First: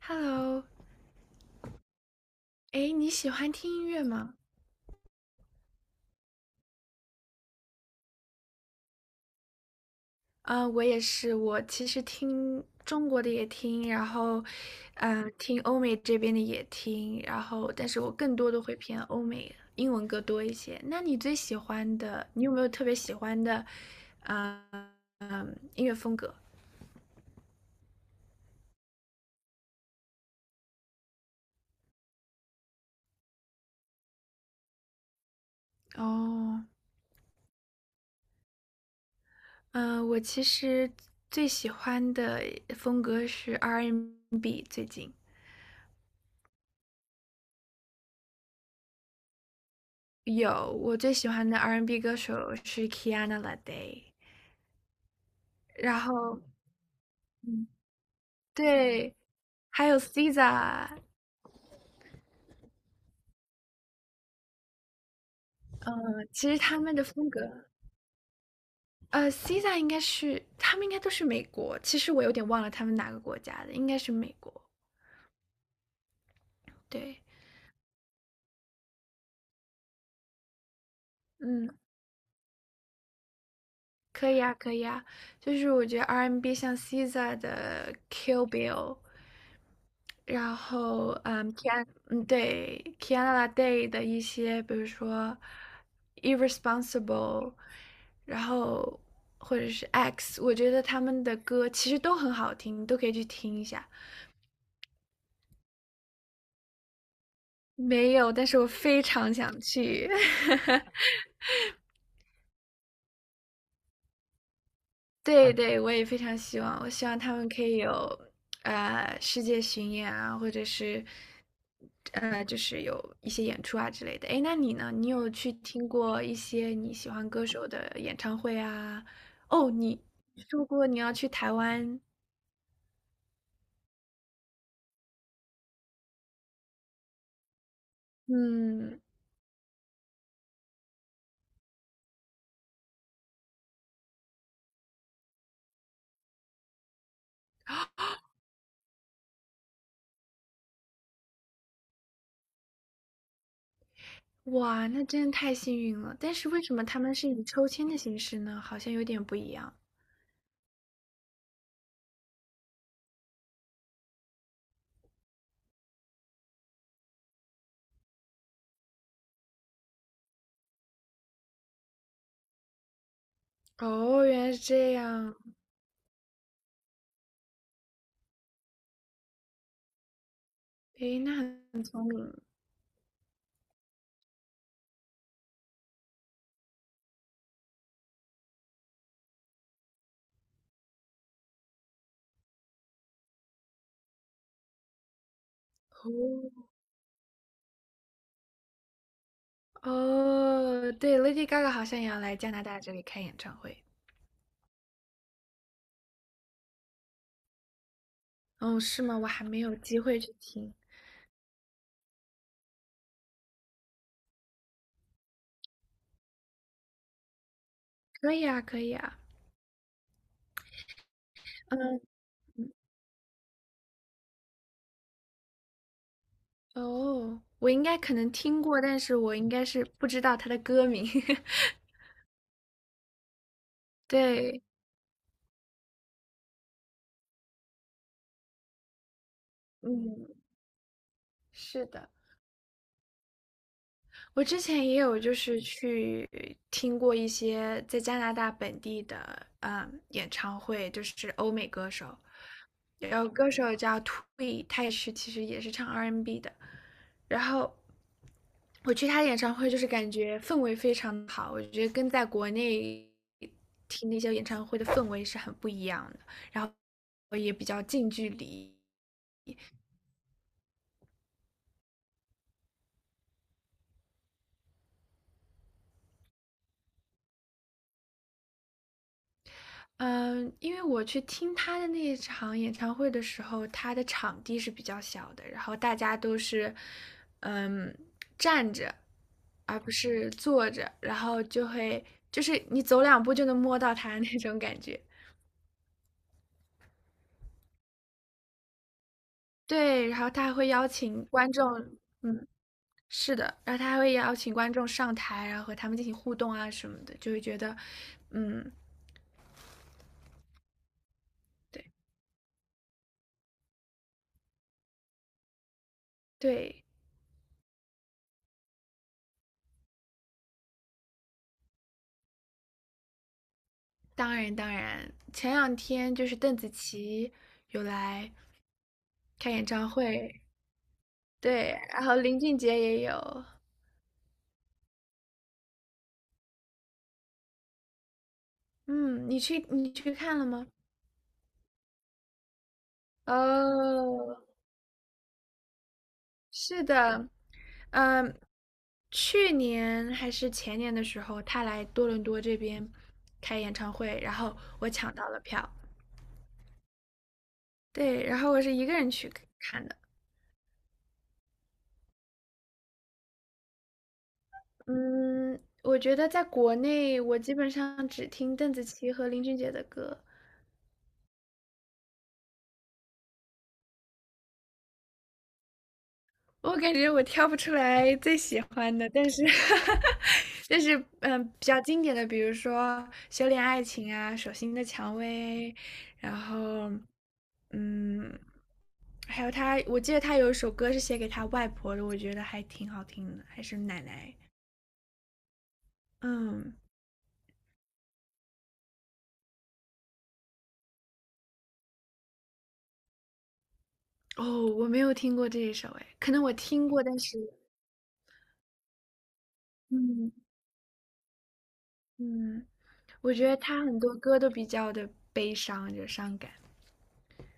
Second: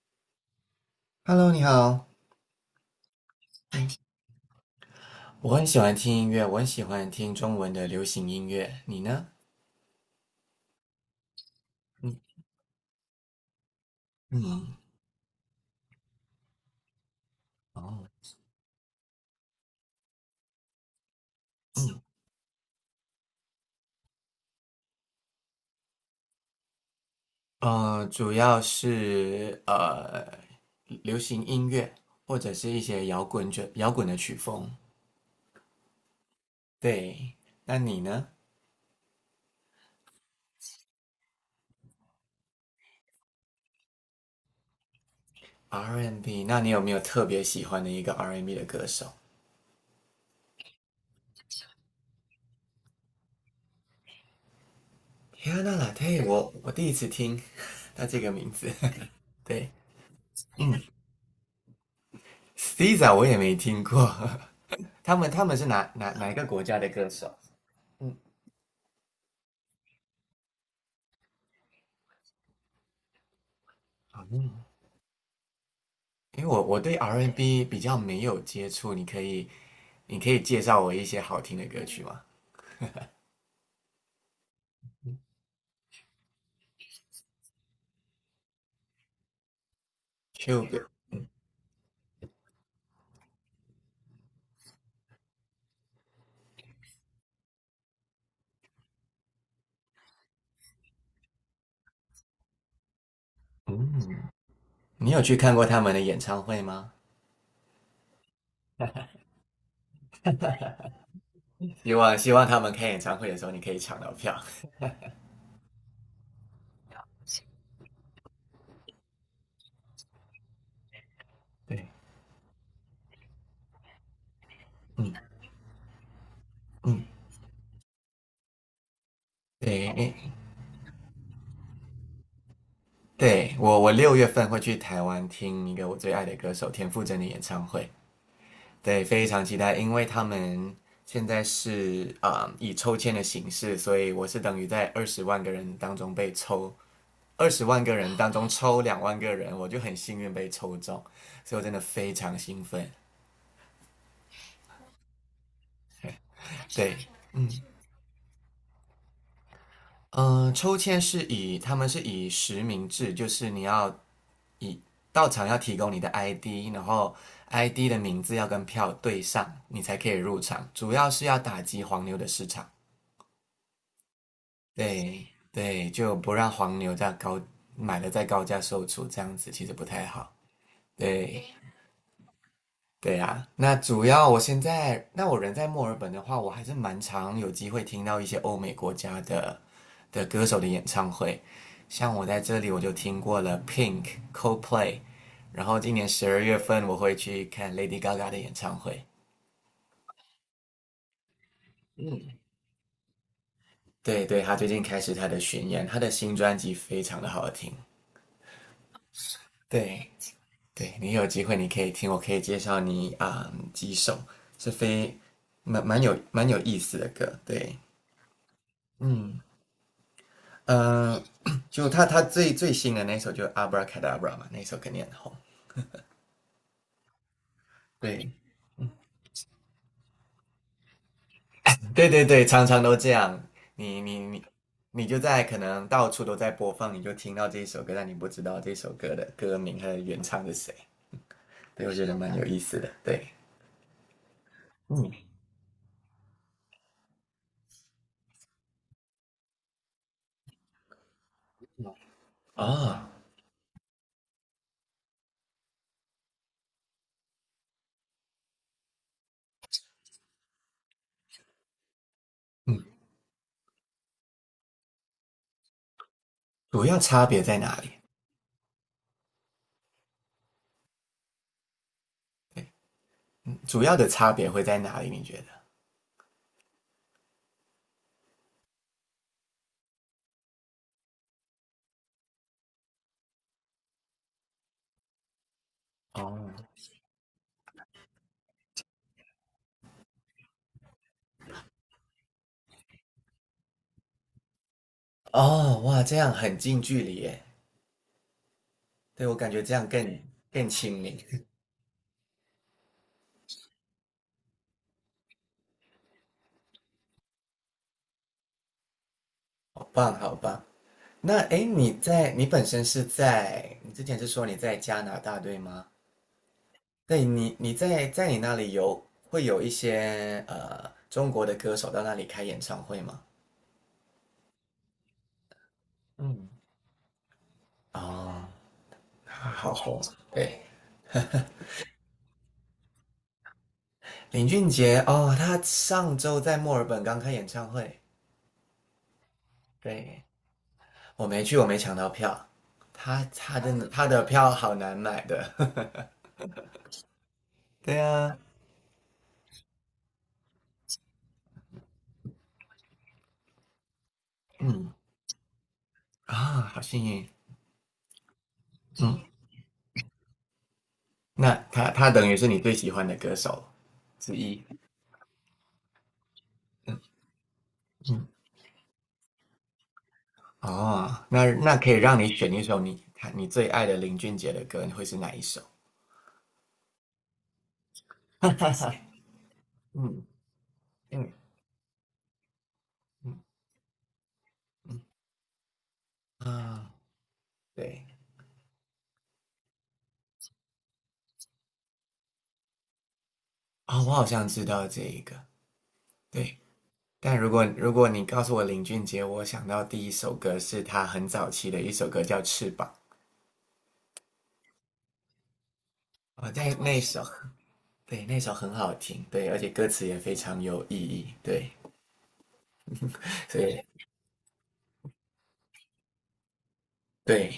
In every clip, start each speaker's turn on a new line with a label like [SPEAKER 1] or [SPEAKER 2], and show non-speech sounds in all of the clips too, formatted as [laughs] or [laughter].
[SPEAKER 1] Hello，
[SPEAKER 2] Hello，你好。
[SPEAKER 1] 哎，你喜欢听音乐
[SPEAKER 2] 嗯
[SPEAKER 1] 吗？
[SPEAKER 2] 我很喜欢听音乐，我很喜欢听中文的流行音乐。你呢？
[SPEAKER 1] 啊、我也是，我其实
[SPEAKER 2] 你
[SPEAKER 1] 听中国的也听，然后，
[SPEAKER 2] 嗯，
[SPEAKER 1] 听欧美这边的也听，然后，但是
[SPEAKER 2] 哦，
[SPEAKER 1] 我更多的会偏欧美英文歌多一些。那你最喜欢的，你有没有特别喜欢的，啊、音乐风格？
[SPEAKER 2] 主要是流行音乐，或者是一些摇滚的曲风。
[SPEAKER 1] 哦，
[SPEAKER 2] 对，那你呢
[SPEAKER 1] 嗯、我其实最喜欢的风格是 R&B，最近
[SPEAKER 2] ？R&B，那你有没有特别喜欢的一个 R&B 的歌手
[SPEAKER 1] 有我最喜欢的 R&B 歌手是 Kiana l a d a y
[SPEAKER 2] ？Rihanna l
[SPEAKER 1] 然
[SPEAKER 2] a
[SPEAKER 1] 后，
[SPEAKER 2] 我第一次听
[SPEAKER 1] 嗯，
[SPEAKER 2] [laughs] 他这个名字。
[SPEAKER 1] 对，
[SPEAKER 2] [laughs] 对
[SPEAKER 1] 还有 SZA，
[SPEAKER 2] s t i z a 我也没听过。[laughs] 他们是哪哪哪一个
[SPEAKER 1] 其实
[SPEAKER 2] 国家
[SPEAKER 1] 他
[SPEAKER 2] 的
[SPEAKER 1] 们的
[SPEAKER 2] 歌
[SPEAKER 1] 风
[SPEAKER 2] 手？
[SPEAKER 1] 格，SZA 应该是他们应该都是美国，其实我有点忘了他们哪个国家的，应该是
[SPEAKER 2] 好
[SPEAKER 1] 美国。
[SPEAKER 2] 因为我对
[SPEAKER 1] 对，
[SPEAKER 2] R&B N 比较没有接触，你可以介绍我一些好听的
[SPEAKER 1] 嗯，
[SPEAKER 2] 歌曲吗
[SPEAKER 1] 可以啊，可以啊，就是我觉得 R&B 像 SZA 的 Kill Bill，然
[SPEAKER 2] ？Cube，
[SPEAKER 1] 后，嗯，嗯，对，Kiana Day 的一些，比如说《Irresponsible》，然后或者是《X》，我觉得他们的歌其实都很好听，你都可以去听一下。
[SPEAKER 2] 你有去看过他们的演唱会吗？
[SPEAKER 1] 没有，但是我非常想去。[laughs]
[SPEAKER 2] 希望他们开演唱会的时候，你可以抢到票。
[SPEAKER 1] 对对，我也非常希望，我希望他们可以有世界巡演啊，或者是
[SPEAKER 2] 对，
[SPEAKER 1] 就是有一些演出啊之类的。诶，那你呢？你
[SPEAKER 2] 嗯
[SPEAKER 1] 有去听过一些你
[SPEAKER 2] 嗯，
[SPEAKER 1] 喜欢歌手的演唱会啊？哦，
[SPEAKER 2] 对，
[SPEAKER 1] 你
[SPEAKER 2] 诶
[SPEAKER 1] 说过你要去台湾，
[SPEAKER 2] 对我6月份会去台湾听一个我最爱的歌手田馥甄的演唱会，
[SPEAKER 1] 嗯，
[SPEAKER 2] 对，非常期待，因为他们现在是啊、以抽签的形式，所以我是等于在二十万个人当中被抽二十万个人当中抽2万个人，我就很幸运被抽中，所以我真的非常兴奋。
[SPEAKER 1] 哇，那真的太幸运了。但是为什么
[SPEAKER 2] 对，
[SPEAKER 1] 他们是以抽签的形式呢？好像有点不一样。
[SPEAKER 2] 抽签是以他们是以实名制，就是你要以到场要提供你的 ID，然后 ID 的名字要跟票对上，你才可以入场。主要是要打击黄牛的市场，
[SPEAKER 1] 哦，原来是这
[SPEAKER 2] 对
[SPEAKER 1] 样。
[SPEAKER 2] 对，就不让黄牛买了再高价售出，这样子其实不太好。
[SPEAKER 1] 诶，那
[SPEAKER 2] 对，
[SPEAKER 1] 很
[SPEAKER 2] 对呀，那主要我现在，那我人在墨尔本的话，我还是蛮常有机会听到一些欧美国家的歌手的演唱会。像我在这里，我就听过了 Pink、Coldplay，然后今年十二月
[SPEAKER 1] 哦。
[SPEAKER 2] 份我会去看 Lady Gaga 的演唱会。
[SPEAKER 1] 哦，对，Lady Gaga 好像也要来加拿大这里开演唱会。
[SPEAKER 2] 对对，她最近开始她的巡演，她的新专辑非常的好听。
[SPEAKER 1] 哦，是吗？我还没有机
[SPEAKER 2] 对
[SPEAKER 1] 会去听。
[SPEAKER 2] 对，你有机会你可以听，我可以介绍你啊、几首是非蛮蛮有蛮有意思的歌。对，
[SPEAKER 1] 可以啊，可以啊。
[SPEAKER 2] 嗯。嗯，[coughs] 就
[SPEAKER 1] 嗯，
[SPEAKER 2] 他最新的那首就《Abra Cadabra》嘛，那首肯定很红。
[SPEAKER 1] 哦，我应该可能
[SPEAKER 2] 对，
[SPEAKER 1] 听过，但是我应该是不知道他的歌名。[laughs]
[SPEAKER 2] 对对对，常常都这样。你你你
[SPEAKER 1] 对，
[SPEAKER 2] 你就在可能到处都在播放，你就听到这一首歌，但你不知道这首歌的歌名和原
[SPEAKER 1] 嗯，
[SPEAKER 2] 唱是谁。对，
[SPEAKER 1] 是
[SPEAKER 2] 我觉
[SPEAKER 1] 的。
[SPEAKER 2] 得蛮有意思的。对，
[SPEAKER 1] 我之前也
[SPEAKER 2] 嗯
[SPEAKER 1] 有就是去听过一些在加拿大本地的演唱会，就是欧美歌手，
[SPEAKER 2] 啊，
[SPEAKER 1] 有歌手叫 Twee，他也是其实也是唱 R&B 的，然后我去他的演唱会就是感觉氛围非常好，我觉得跟在国
[SPEAKER 2] 嗯，
[SPEAKER 1] 内听那些演唱会的氛围是很不一样的，然
[SPEAKER 2] 主要差
[SPEAKER 1] 后
[SPEAKER 2] 别
[SPEAKER 1] 也
[SPEAKER 2] 在
[SPEAKER 1] 比
[SPEAKER 2] 哪
[SPEAKER 1] 较
[SPEAKER 2] 里？
[SPEAKER 1] 近距离。
[SPEAKER 2] 主要的差别会在哪里？你觉得？
[SPEAKER 1] 嗯，因为我去听他的那一场演唱会的时候，他的场地是比较小的，然后大家都
[SPEAKER 2] 哦
[SPEAKER 1] 是，嗯，站着，而不是坐着，然后就会就是你走两步就能摸到他那种感觉。
[SPEAKER 2] 哦，哇，这样很近距离耶。对我感觉这样
[SPEAKER 1] 对，
[SPEAKER 2] 更
[SPEAKER 1] 然后他还
[SPEAKER 2] 更
[SPEAKER 1] 会邀
[SPEAKER 2] 亲民，
[SPEAKER 1] 请观众，嗯，是的，然后他还会邀请观众上台，然后和他们进行互动啊什么的，就会觉得，嗯，
[SPEAKER 2] 好棒好棒。那诶，
[SPEAKER 1] 对
[SPEAKER 2] 你在你本身是在你之前是说你在加拿大对吗？
[SPEAKER 1] 对，
[SPEAKER 2] 对，你在你那里会有一些中国的歌手到那里开演唱会吗？
[SPEAKER 1] 当然当然，前两天就是
[SPEAKER 2] 嗯，
[SPEAKER 1] 邓紫棋有来。
[SPEAKER 2] 哦，他
[SPEAKER 1] 开演
[SPEAKER 2] 好
[SPEAKER 1] 唱
[SPEAKER 2] 红，
[SPEAKER 1] 会，
[SPEAKER 2] 对
[SPEAKER 1] 对，然后林俊杰也有，
[SPEAKER 2] 林俊杰哦，他上周在墨尔本刚开演唱会，
[SPEAKER 1] 嗯，你去
[SPEAKER 2] 对，
[SPEAKER 1] 看了吗？
[SPEAKER 2] 我没去，我没抢到票。他真的他的
[SPEAKER 1] 哦，
[SPEAKER 2] 票好难买的，
[SPEAKER 1] 是的，
[SPEAKER 2] [laughs] 对
[SPEAKER 1] 嗯，
[SPEAKER 2] 啊，
[SPEAKER 1] 去年还是前年的时候，他来多伦多这边开演唱会，然后我
[SPEAKER 2] 嗯
[SPEAKER 1] 抢到了票，
[SPEAKER 2] 好幸运，
[SPEAKER 1] 对，然后我是一个人去
[SPEAKER 2] 嗯。
[SPEAKER 1] 看的，
[SPEAKER 2] 那他等于是你最喜欢的歌手之一。
[SPEAKER 1] 嗯，我觉得在国内我基本上只
[SPEAKER 2] 嗯，
[SPEAKER 1] 听邓紫棋和林俊杰的歌，
[SPEAKER 2] 哦，那可以让你选一首你最爱的林俊杰的歌，你会是哪一首？
[SPEAKER 1] 我感觉我挑不出来最喜欢的，
[SPEAKER 2] [laughs]
[SPEAKER 1] 但是，
[SPEAKER 2] 嗯
[SPEAKER 1] [laughs] 但是，
[SPEAKER 2] 嗯
[SPEAKER 1] 比较经典的，比如说
[SPEAKER 2] 嗯
[SPEAKER 1] 《修炼爱情》啊，《手心的蔷薇》，然后，
[SPEAKER 2] 啊，对
[SPEAKER 1] 嗯，还有他，我记得他有一首歌是写给他外婆的，我觉得还挺好听的，还是奶
[SPEAKER 2] 啊、我好
[SPEAKER 1] 奶。
[SPEAKER 2] 像知道这一个。对，
[SPEAKER 1] 嗯，
[SPEAKER 2] 但如果你告诉我林俊杰，我想到第一首歌是他很早期的一首歌叫《翅膀》
[SPEAKER 1] 哦，我没有听过这一首，哎，可能
[SPEAKER 2] 啊、哦
[SPEAKER 1] 我
[SPEAKER 2] 那
[SPEAKER 1] 听
[SPEAKER 2] 那
[SPEAKER 1] 过，但
[SPEAKER 2] 首
[SPEAKER 1] 是，
[SPEAKER 2] 对，那首很好听，对，而且歌词也
[SPEAKER 1] 嗯
[SPEAKER 2] 非常有意义，对，
[SPEAKER 1] 嗯，我觉得
[SPEAKER 2] 所以
[SPEAKER 1] 他很多歌都比较的悲伤，就伤感。
[SPEAKER 2] 对，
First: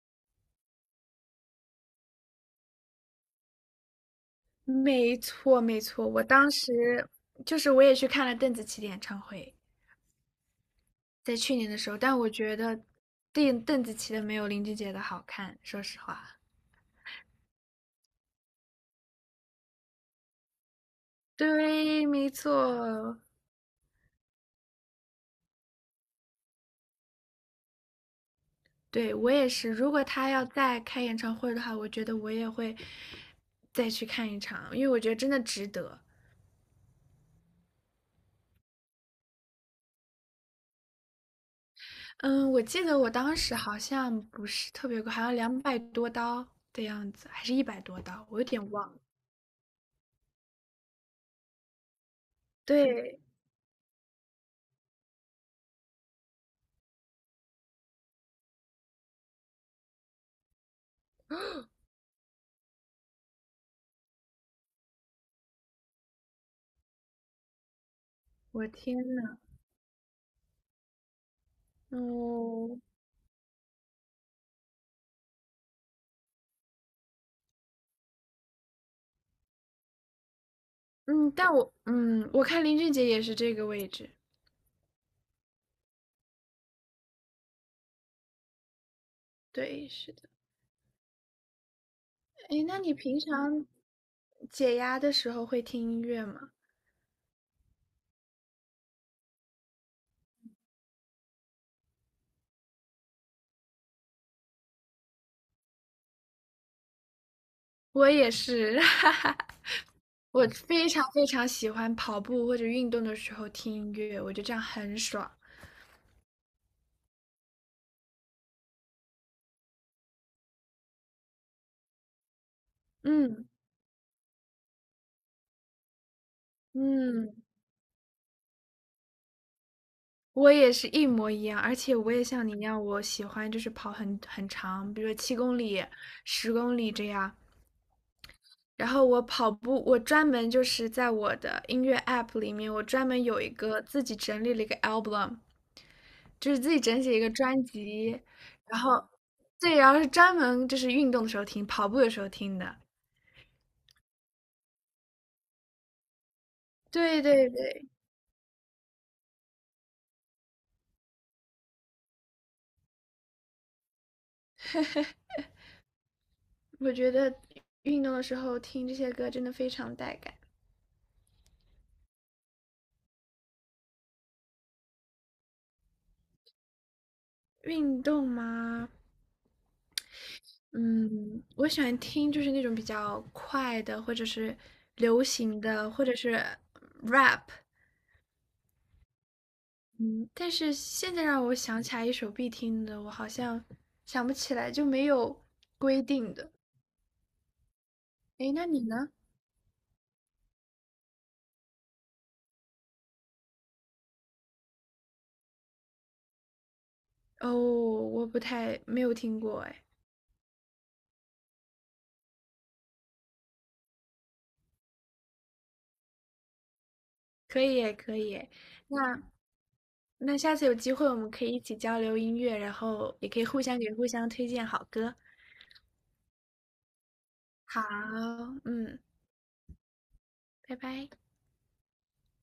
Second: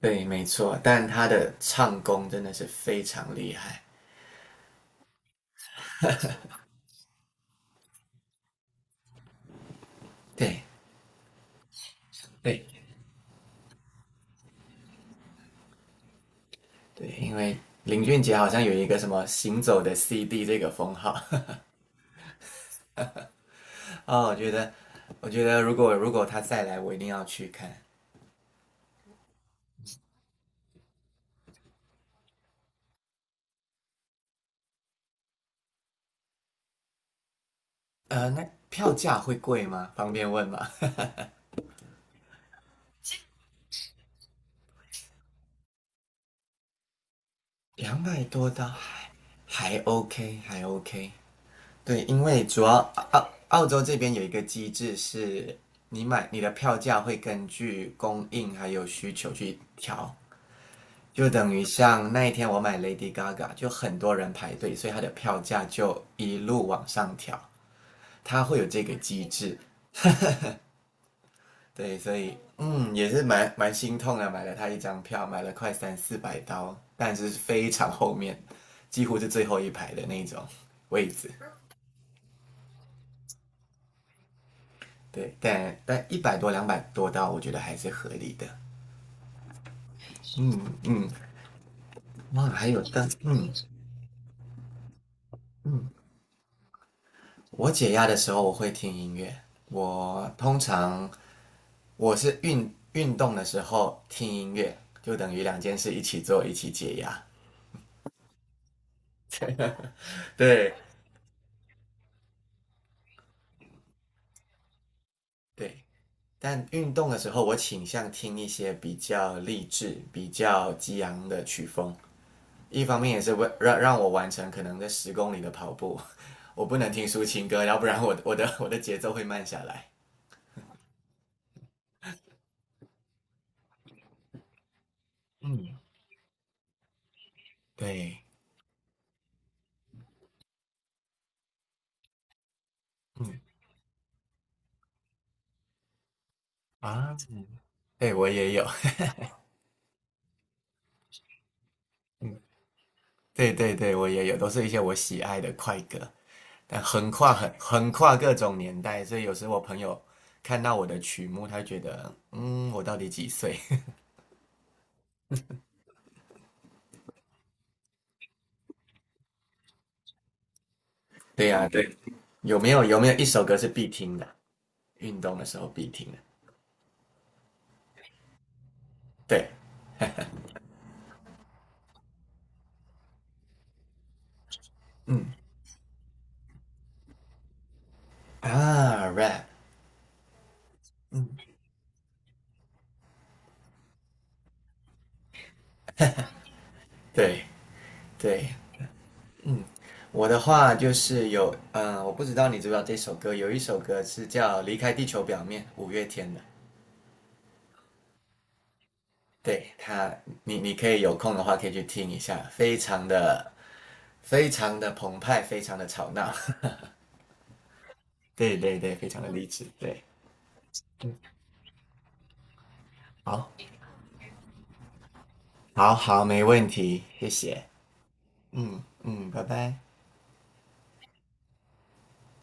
[SPEAKER 2] 对，没错，但他的唱功真的是非常厉害。
[SPEAKER 1] 没错，没错，我当时就是我也去看了邓紫棋的演唱会，
[SPEAKER 2] 对，
[SPEAKER 1] 在去年的时候，但我觉
[SPEAKER 2] 对，
[SPEAKER 1] 得邓紫棋的没有林俊杰的好看，说实话。
[SPEAKER 2] 对，因为林俊杰好像有一个什么"行走的 CD" 这个封号
[SPEAKER 1] 对，没错，
[SPEAKER 2] [laughs] 哦，我觉得，如果他再来，我一定要去看。
[SPEAKER 1] 对，我也是。如果他要再开演唱会的话，我觉得我也会再去看一场，因为我觉得真的值得。
[SPEAKER 2] 那票价会贵吗？方便问吗？
[SPEAKER 1] 嗯，我记得我当时好像不是特别贵，好像200多刀的样子，还是一
[SPEAKER 2] [laughs]
[SPEAKER 1] 百多
[SPEAKER 2] 两百
[SPEAKER 1] 刀，我有
[SPEAKER 2] 多刀
[SPEAKER 1] 点忘了。
[SPEAKER 2] 还 OK，还 OK。对，因为主要
[SPEAKER 1] 对，
[SPEAKER 2] 澳洲这边有一个机制是，你的票价会根据供应还有需求去调。就等于像那一天我买 Lady Gaga，就很多人排队，所以它的票价就一路往上调，它会有
[SPEAKER 1] 我
[SPEAKER 2] 这个
[SPEAKER 1] 天
[SPEAKER 2] 机
[SPEAKER 1] 呐，
[SPEAKER 2] 制。对，所以
[SPEAKER 1] 哦，
[SPEAKER 2] 也是蛮心痛的，买了它一张票，买了快三四百刀，但是非常后面，几乎是最后一排的那种位置。
[SPEAKER 1] 嗯，但我我看林俊杰也是这个位置。
[SPEAKER 2] 对，但100多、两百多刀，我觉得还是合理的。
[SPEAKER 1] 对，是的。
[SPEAKER 2] 嗯嗯，哇，
[SPEAKER 1] 哎，
[SPEAKER 2] 还
[SPEAKER 1] 那
[SPEAKER 2] 有
[SPEAKER 1] 你
[SPEAKER 2] 但
[SPEAKER 1] 平
[SPEAKER 2] 嗯
[SPEAKER 1] 常解压的时候会听
[SPEAKER 2] 嗯，
[SPEAKER 1] 音乐吗？
[SPEAKER 2] 我解压的时候我会听音乐，我通常我是运动的时候听音乐，就等于两件事一起做，一起解压。
[SPEAKER 1] 我也是，[laughs] 哈哈。
[SPEAKER 2] [laughs]
[SPEAKER 1] 我
[SPEAKER 2] 对
[SPEAKER 1] 非常非常喜欢跑步或者运动的时候听音乐，我觉得这样很爽。
[SPEAKER 2] 对，但运动的时候我倾向听一些比较励志、比较激昂的曲风，一方面也是
[SPEAKER 1] 嗯
[SPEAKER 2] 为让我完成可能在10公里的跑步，[laughs] 我不能听抒
[SPEAKER 1] 嗯，
[SPEAKER 2] 情歌，要不然我 [laughs] 我的节奏会慢下来。
[SPEAKER 1] 我也是一模一样，而且我也像你一样，我喜欢就是跑很长，比如说七公
[SPEAKER 2] 嗯，
[SPEAKER 1] 里、10公里这样。
[SPEAKER 2] 对，
[SPEAKER 1] 然后我跑步，我专门就是在我的音乐 app 里面，我专门有
[SPEAKER 2] 嗯
[SPEAKER 1] 一个自己整理了一个 album，就是自己整理一个
[SPEAKER 2] 嗯
[SPEAKER 1] 专
[SPEAKER 2] 对
[SPEAKER 1] 辑，
[SPEAKER 2] 我也有，
[SPEAKER 1] 然后对，然后是专门就是运动的时候听，跑步的时候听的。
[SPEAKER 2] 对对对，我也有，都是一些我喜爱的快歌，但
[SPEAKER 1] 对对对，
[SPEAKER 2] 横跨各种年代，所以有时我朋友看到我的曲目，他觉得，嗯，我到底几岁？
[SPEAKER 1] [laughs] 我觉得运动的时候听这些歌真的非常带感。
[SPEAKER 2] [laughs] 对呀，对，有没有一首歌是必听的？运动的时候必听的，
[SPEAKER 1] 运动吗？
[SPEAKER 2] 对，
[SPEAKER 1] 嗯，我喜欢听就是那种比较快的，或者是流
[SPEAKER 2] 嗯
[SPEAKER 1] 行的，或者是 rap，
[SPEAKER 2] rap，
[SPEAKER 1] 嗯，但是现在
[SPEAKER 2] 嗯，
[SPEAKER 1] 让我想起来一首必听的，我好像想不起来，就没有规定的。
[SPEAKER 2] 对对，
[SPEAKER 1] 诶，那你呢？
[SPEAKER 2] 嗯，我的话就是有，我不知道你知不知道这首歌，有一首歌是叫《离开地球表面》，五月天的。
[SPEAKER 1] 哦，我不太，没有听过，
[SPEAKER 2] 对
[SPEAKER 1] 诶，
[SPEAKER 2] 他，你可以有空的话可以去听一下，非常的非常的澎湃，非常的吵闹，
[SPEAKER 1] 可以耶，可以
[SPEAKER 2] [laughs]
[SPEAKER 1] 耶。
[SPEAKER 2] 对对对，非常
[SPEAKER 1] 那
[SPEAKER 2] 的励志，对，
[SPEAKER 1] 那下次有机会我们可以一起交流音乐，然后也可以
[SPEAKER 2] 好，
[SPEAKER 1] 互相给互相推荐好歌。
[SPEAKER 2] 好好，没问题，谢谢，
[SPEAKER 1] 好，
[SPEAKER 2] 嗯
[SPEAKER 1] 嗯，
[SPEAKER 2] 嗯，拜拜。
[SPEAKER 1] 拜拜。